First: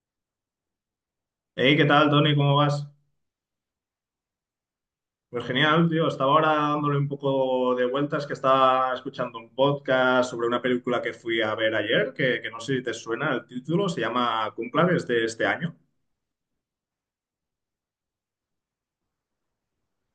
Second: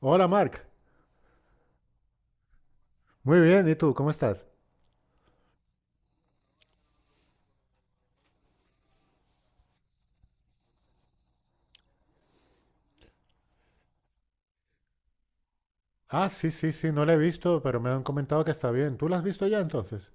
Hola, Mark. Hey, ¿qué tal, Tony? ¿Cómo vas? Muy bien, ¿y tú? ¿Cómo estás? Pues genial, tío. Estaba ahora dándole un poco de vueltas que estaba escuchando un podcast sobre una película que fui a ver ayer, que no sé si te suena el título, se llama Cónclave, es de este año. Ah, sí, sí, sí, no la he visto, pero me han comentado que está bien. ¿Tú la has visto ya entonces?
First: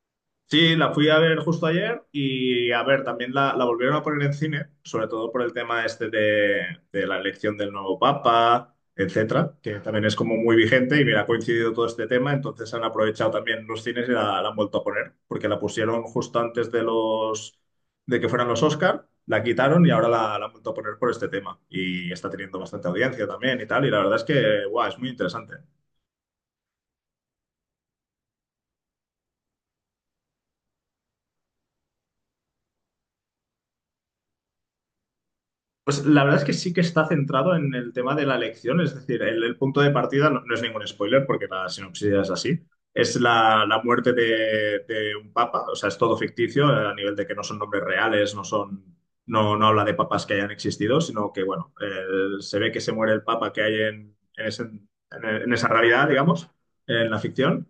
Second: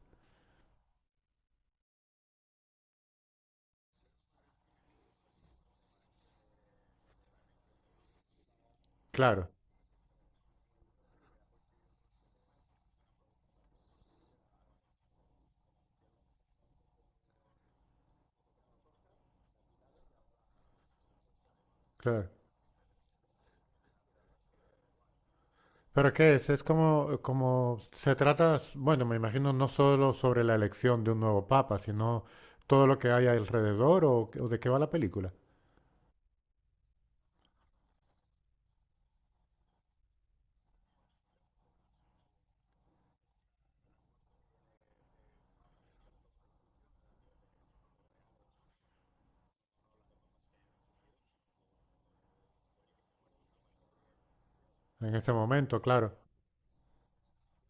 Sí, la fui a ver justo ayer y a ver, también la volvieron a poner en cine, sobre todo por el tema este de la elección del nuevo papa, Claro, etcétera, que también es como muy vigente y mira, ha coincidido todo este tema, entonces han aprovechado también los cines y la han vuelto a poner, porque la pusieron justo antes de los de que fueran los Oscar, la quitaron y ahora la han vuelto a poner por este tema y claro. está teniendo bastante audiencia también y tal, y la verdad es que, guau, es muy interesante. ¿Pero qué es? Es como, como se trata, bueno, me imagino no solo sobre la elección de un nuevo papa, sino todo lo que hay alrededor o de qué va la película. Pues la verdad es que sí que está centrado en el tema de la elección, es decir, el punto de partida no, no es ningún spoiler porque la sinopsis ya es así. Es la muerte de un papa, o sea, es todo ficticio a nivel de que no son nombres reales, no son, no habla de papas que hayan existido, sino que, bueno, se ve que se muere el papa que hay en En ese en esa momento, realidad, claro. digamos, en la ficción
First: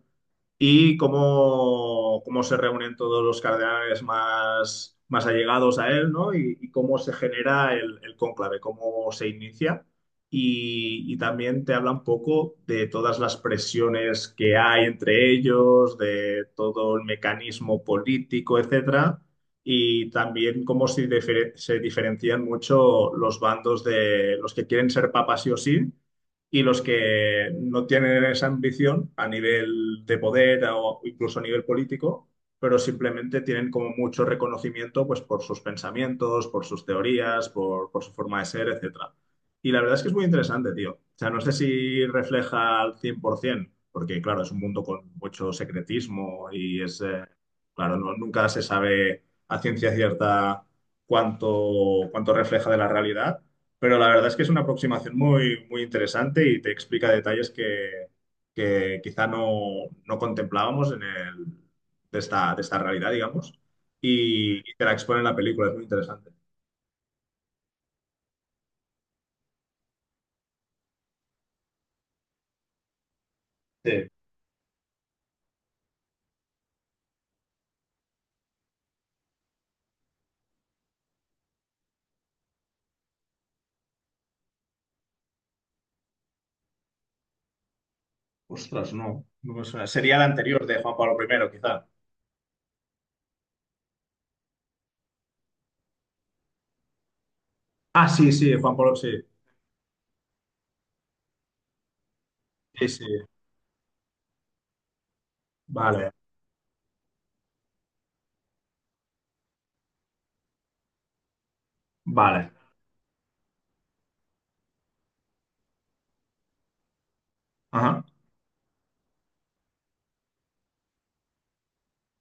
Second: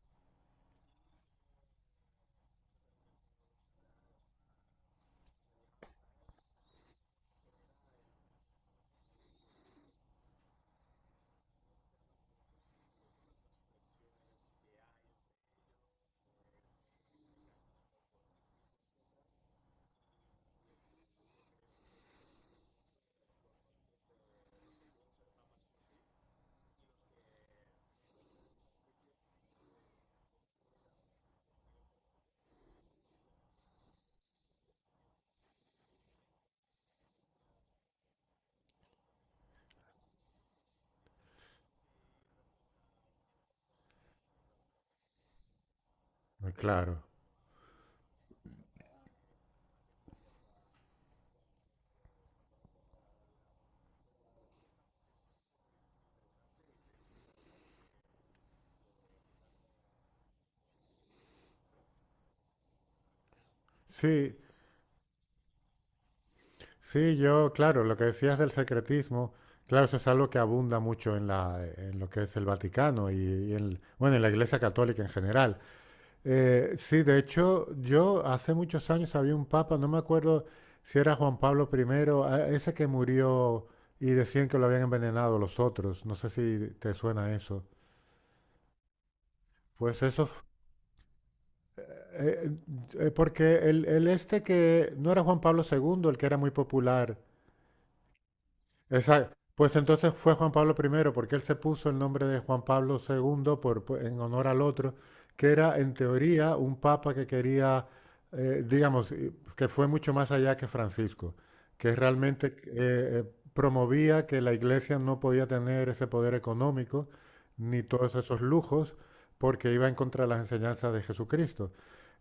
y cómo, cómo se reúnen todos los cardenales más, más allegados a él, ¿no? Y cómo se genera el cónclave, cómo se inicia. Y también te habla un poco de todas las presiones que hay entre ellos, de todo el mecanismo político, etcétera. Y también cómo se, se diferencian mucho los bandos de los que quieren ser papas sí o sí y los que no tienen esa ambición a nivel de poder o incluso a nivel político, pero simplemente tienen como mucho reconocimiento pues, por sus pensamientos, por sus teorías, por su forma de ser, etcétera. Y la verdad es que es muy interesante, tío. O sea, no sé si refleja al 100%, porque claro, es un mundo con mucho secretismo y es, Claro. Claro, nunca se sabe a ciencia cierta cuánto refleja de la realidad, pero la verdad es que es una aproximación muy, muy interesante y te explica detalles que quizá no, no contemplábamos en el, de esta realidad, digamos, Sí, y te la expone en la película, es muy interesante. sí, yo, claro, lo que decías del secretismo, claro, eso es algo que abunda mucho en la, en lo que es el Vaticano y en, Sí. bueno, en la Iglesia Católica en general. Sí, de hecho, yo hace muchos años había un papa, no me acuerdo si era Juan Pablo primero, ese que murió y decían que lo habían envenenado los otros. No sé si te suena eso. Ostras, no, no me suena. Pues Sería eso, la anterior de Juan Pablo primero quizá. eh, porque el este que no era Juan Pablo segundo, el que era muy popular. Ah, sí, sí, Juan Pablo, sí. Exacto. Pues entonces fue Juan Pablo primero porque él se puso el nombre de Juan Sí, Pablo sí. segundo por, en honor al otro, que era en Vale, teoría un papa que quería, digamos, que fue mucho más allá que Francisco, que realmente vale. Promovía que la iglesia no podía tener ese poder económico ni Ajá, todos esos lujos, porque iba en contra de las enseñanzas de Jesucristo.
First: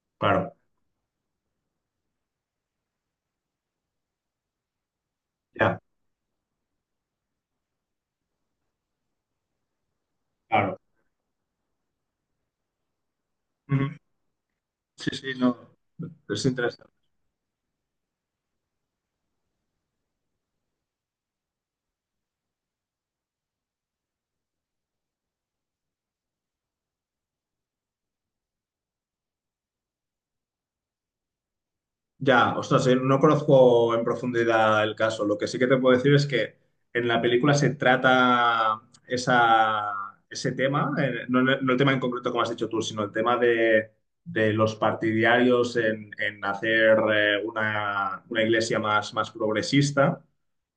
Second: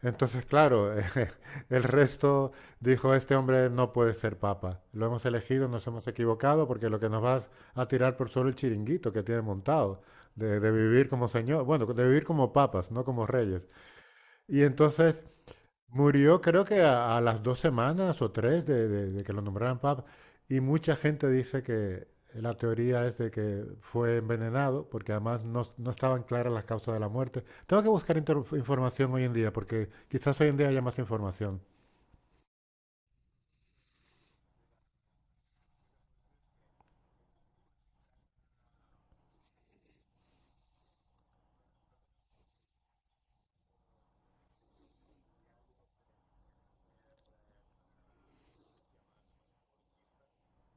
Entonces, claro, claro, el resto dijo, este hombre no puede ser papa. Lo hemos elegido, ya, nos hemos equivocado, porque lo que nos vas a tirar por solo el chiringuito que tiene montado, de claro. vivir como señor, bueno, de vivir como papas, no como reyes. Ujú. Y Sí, entonces sí, no. murió Es creo que interesante. A las 2 semanas o tres de, de que lo nombraran papa. Y mucha gente dice que la teoría es de que fue envenenado, porque además no, no estaban claras las causas de la muerte. Tengo que buscar información hoy en día, porque quizás hoy en día haya más información. Ya, ostras, no conozco en profundidad el caso. Lo que sí que te puedo decir es que en la película se trata esa, ese tema, no, no no el tema en concreto como has dicho tú, sino el tema de los partidarios en hacer una iglesia más, más progresista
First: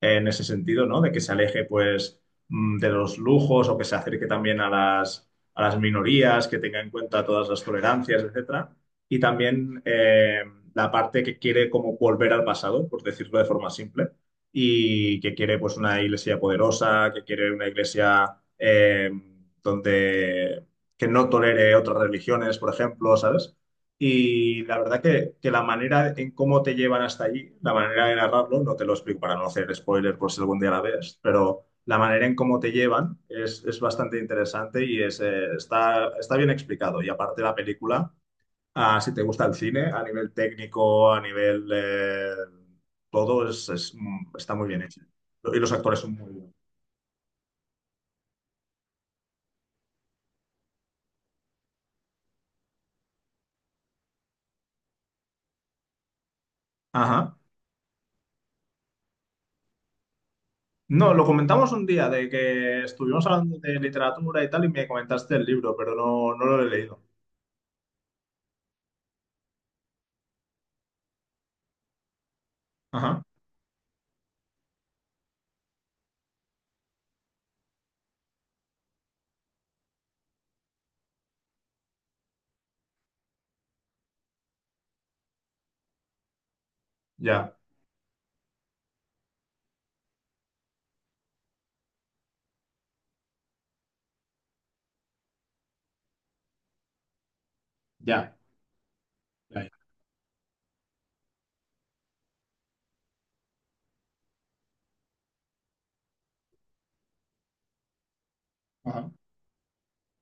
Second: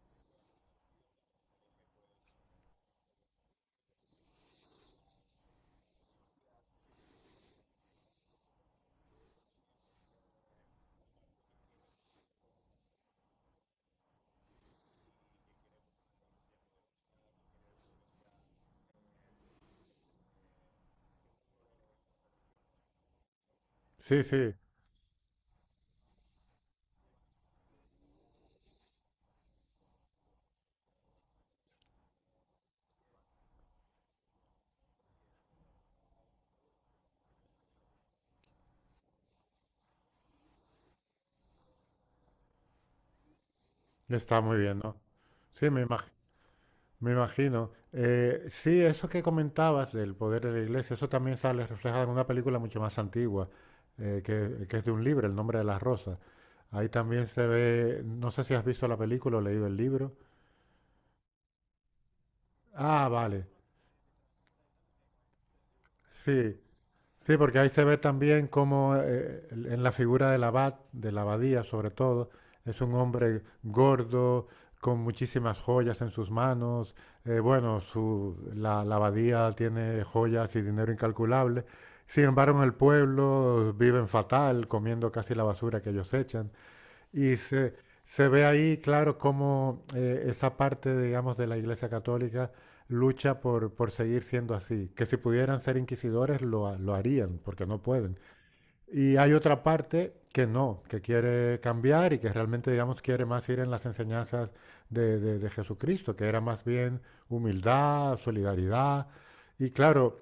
en ese sentido, ¿no? De que se aleje, pues, mm, de los lujos o que se acerque también a las minorías, que tenga en cuenta todas las tolerancias, etcétera y también la parte que quiere como volver al pasado, por decirlo de forma simple, y que quiere pues una iglesia poderosa, que quiere una iglesia donde que no tolere otras religiones, por ejemplo, ¿sabes? Sí, sí. Y la verdad que la manera en cómo te llevan hasta allí, la manera de narrarlo, no te lo explico para no hacer spoiler por si algún día la ves, pero la manera en cómo te llevan es bastante interesante y es, está, está bien explicado. Y aparte la película Ah, si te gusta el cine, a nivel técnico, a nivel... todo es, mm, Está está muy muy bien, bien hecho. ¿no? Y Sí, los actores son muy buenos. me imagino. Sí, eso que comentabas del poder de la iglesia, eso también sale reflejado en una película mucho más antigua, que es de un libro, El nombre de las rosas. Ahí también Ajá. se ve, no sé si has visto la película o leído el libro. No, lo comentamos un día de que Ah, estuvimos vale, hablando de literatura y tal y me comentaste el libro, pero no, no sí. lo he leído. Sí, porque ahí se ve también cómo en la figura del abad, de la abadía sobre todo, es un Ajá. hombre gordo, con muchísimas joyas en sus manos. Bueno, su, la abadía tiene joyas y dinero incalculable. Sin embargo, en el pueblo viven fatal, comiendo casi la basura que ellos echan. Y Ya, se ve ahí, claro, cómo esa parte, digamos, de la Iglesia Católica lucha por seguir siendo así. Que si pudieran ser inquisidores, lo, lo harían, porque no pueden. ya. Y hay Ya, otra ya. parte que no, que quiere cambiar y que realmente, digamos, quiere más ir en las enseñanzas de, de Jesucristo, que era más bien humildad, solidaridad. Ajá. Y claro,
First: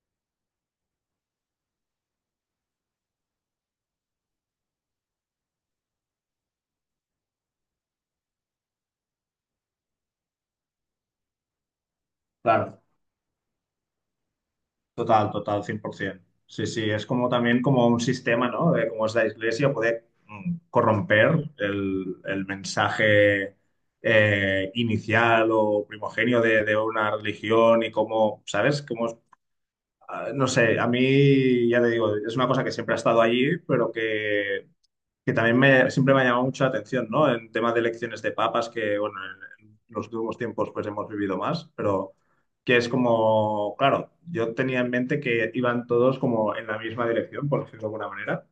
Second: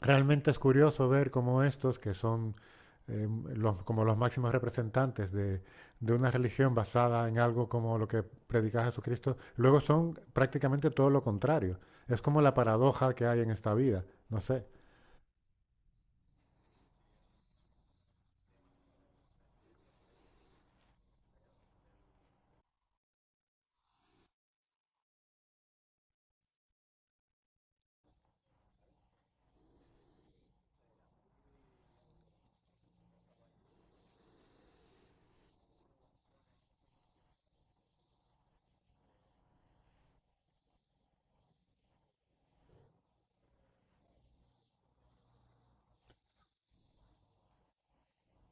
realmente es curioso ver cómo estos, que son eh, como los máximos representantes de una religión basada en algo como lo que predica Jesucristo, luego son prácticamente todo lo contrario. Es como la Claro. paradoja que hay en esta vida, no sé. Total, total, 100%. Sí, sí, es como también como un sistema, ¿no? De cómo es la iglesia, puede mm, corromper el mensaje inicial o primogenio de una religión y cómo, ¿sabes? Cómo, ah, no sé, a mí, ya te digo, es una cosa que siempre ha estado allí, pero que también me, siempre me ha llamado mucho la atención, ¿no? En temas de elecciones de papas, que, bueno, en los últimos tiempos pues hemos vivido más, pero que es como, claro, yo tenía en mente que iban todos como en la misma dirección, por decirlo de alguna manera,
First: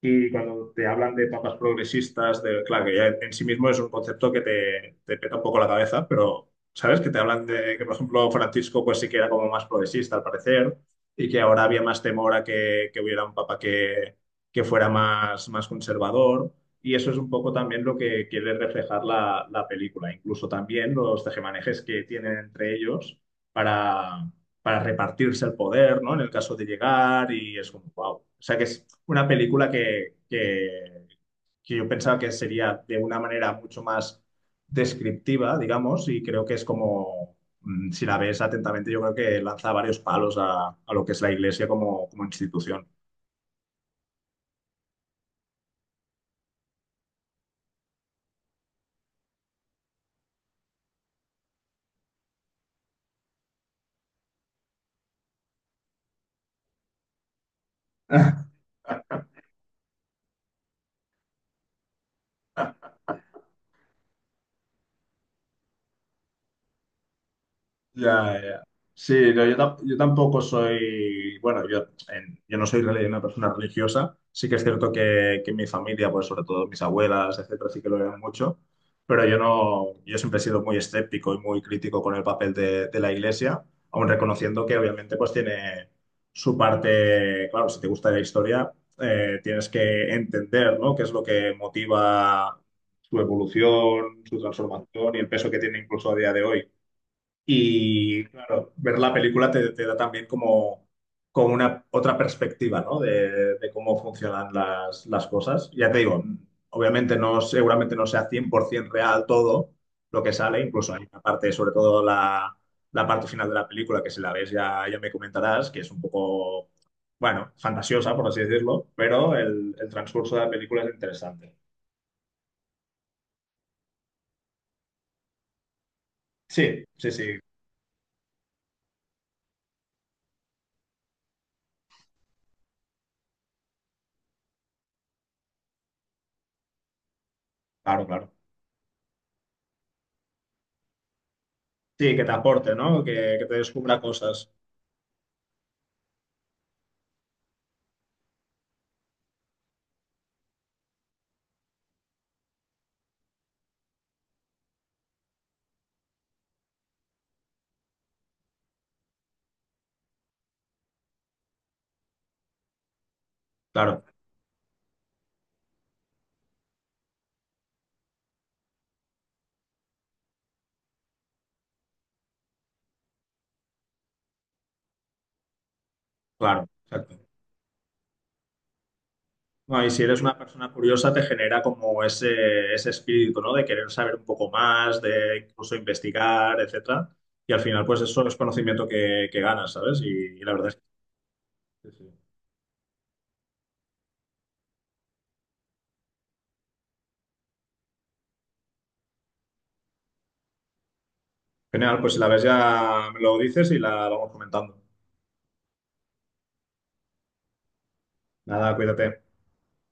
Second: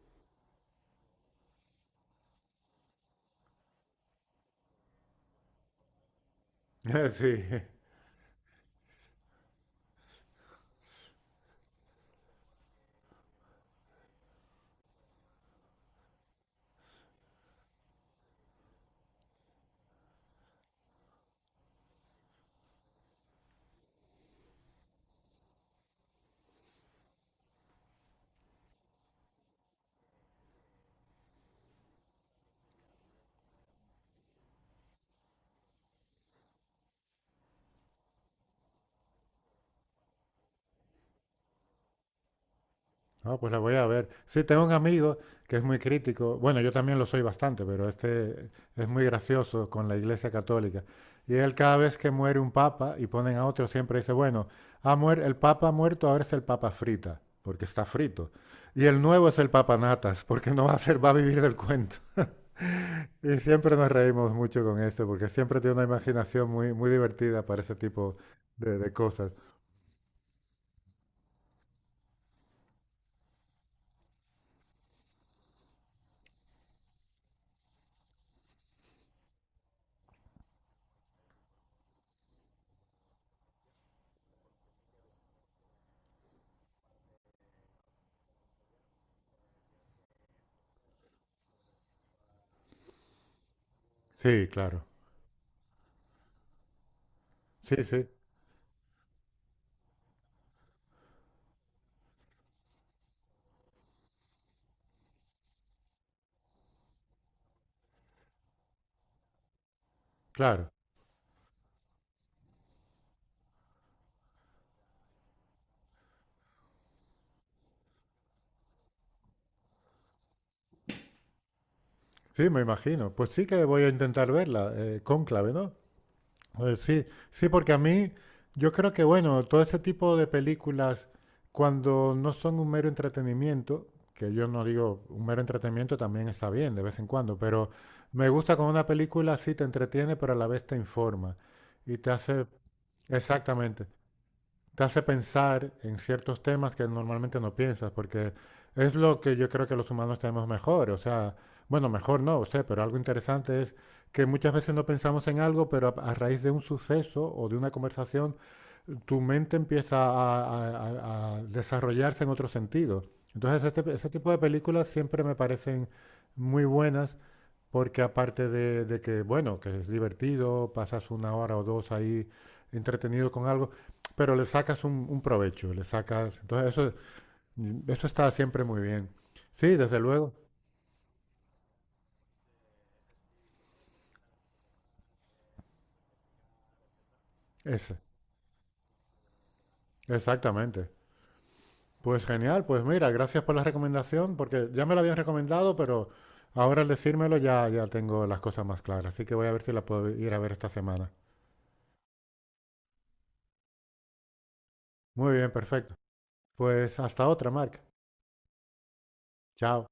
y cuando te hablan de papas progresistas, de, claro, que ya en sí mismo es un concepto que te peta un poco la cabeza, pero sabes que te Sí. hablan de que, por ejemplo, Francisco pues sí que era como más progresista al parecer y que ahora había más temor a que hubiera un papa que fuera más, más conservador. Y eso es un poco también lo que quiere reflejar la, la película, incluso también los tejemanejes que tienen entre ellos para para repartirse el poder, ¿no? En el caso de llegar y es un wow. O sea que es una película que yo pensaba que sería de una manera mucho más descriptiva, digamos, y creo que es como, mm, si la ves atentamente, yo creo que lanza varios palos a lo que es la iglesia como, como institución. Ah, pues la voy a ver. Sí, tengo un amigo que es muy crítico. Bueno, yo también lo soy bastante, pero este es muy gracioso con la Iglesia Católica. Y él cada vez que muere un papa y ponen a otro, siempre dice, bueno, el papa ha muerto, ahora es el papa frita, porque está frito. Y el nuevo es el papa natas, porque no va a ser, va a vivir del cuento. Y siempre nos reímos mucho con esto, porque siempre tiene una imaginación muy, muy divertida para ese tipo Ya, ya. De cosas. Sí, no, yo, yo tampoco soy, bueno, yo, yo no soy una persona religiosa, sí que es cierto que mi familia, pues sobre todo mis abuelas, etcétera, sí que lo eran mucho, pero yo no, yo siempre he sido muy escéptico y muy crítico con el papel de la iglesia, aun reconociendo que obviamente pues tiene su parte, claro, si te gusta la historia, tienes que entender, ¿no? Qué es lo que motiva su evolución, su Sí, claro. transformación y el peso que tiene incluso a día de hoy. Sí, sí, Y claro, ver la película te, te da también como, como una otra perspectiva, ¿no? De cómo funcionan las cosas. Ya te digo, obviamente no, seguramente no sea 100% real todo lo que sale, claro. incluso hay una parte, sobre todo la, la parte final de la película, que si la ves ya, ya me comentarás, que es un poco, bueno, fantasiosa, por así decirlo, pero el transcurso de la película es interesante. Sí, me imagino. Pues sí que voy a intentar verla, Cónclave, ¿no? Sí, Sí, sí, sí, sí, porque a mí, yo creo que, bueno, todo ese tipo de películas, cuando no son un mero entretenimiento, que yo no digo un mero entretenimiento también está bien de vez en cuando, pero claro, me claro. gusta cuando una película sí te entretiene, pero a la vez te informa y Sí, te que te hace... aporte, ¿no? Que te Exactamente descubra cosas. te hace pensar en ciertos temas que normalmente no piensas, porque es lo que yo creo que los humanos tenemos mejor. O sea, bueno, mejor no, sé, pero algo interesante es que muchas veces no pensamos en algo, pero a- raíz de un suceso o de una conversación, tu mente empieza a, a desarrollarse en otro sentido. Entonces, este, Claro. ese tipo de películas siempre me parecen muy buenas porque aparte de que, bueno, que es divertido, pasas una hora o dos ahí entretenido con algo, pero le sacas un provecho, le sacas... Claro, Entonces eso, exacto. eso está siempre muy bien. Sí, No, y desde si eres luego. una persona curiosa, te genera como ese espíritu, ¿no? De querer saber un poco más, de incluso investigar, etcétera. Y al final, Es, pues eso es conocimiento que ganas, ¿sabes? Y la verdad es exactamente. que sí, sí. Pues genial, pues mira, gracias por la recomendación, porque ya me la habían recomendado, pero ahora al decírmelo ya, ya tengo las cosas más claras. Así que voy a ver si la puedo ir a ver esta semana. Genial, pues si la ves ya me lo dices y la vamos comentando. Muy bien, perfecto. Pues hasta otra, Marc. Nada, cuídate. Chao.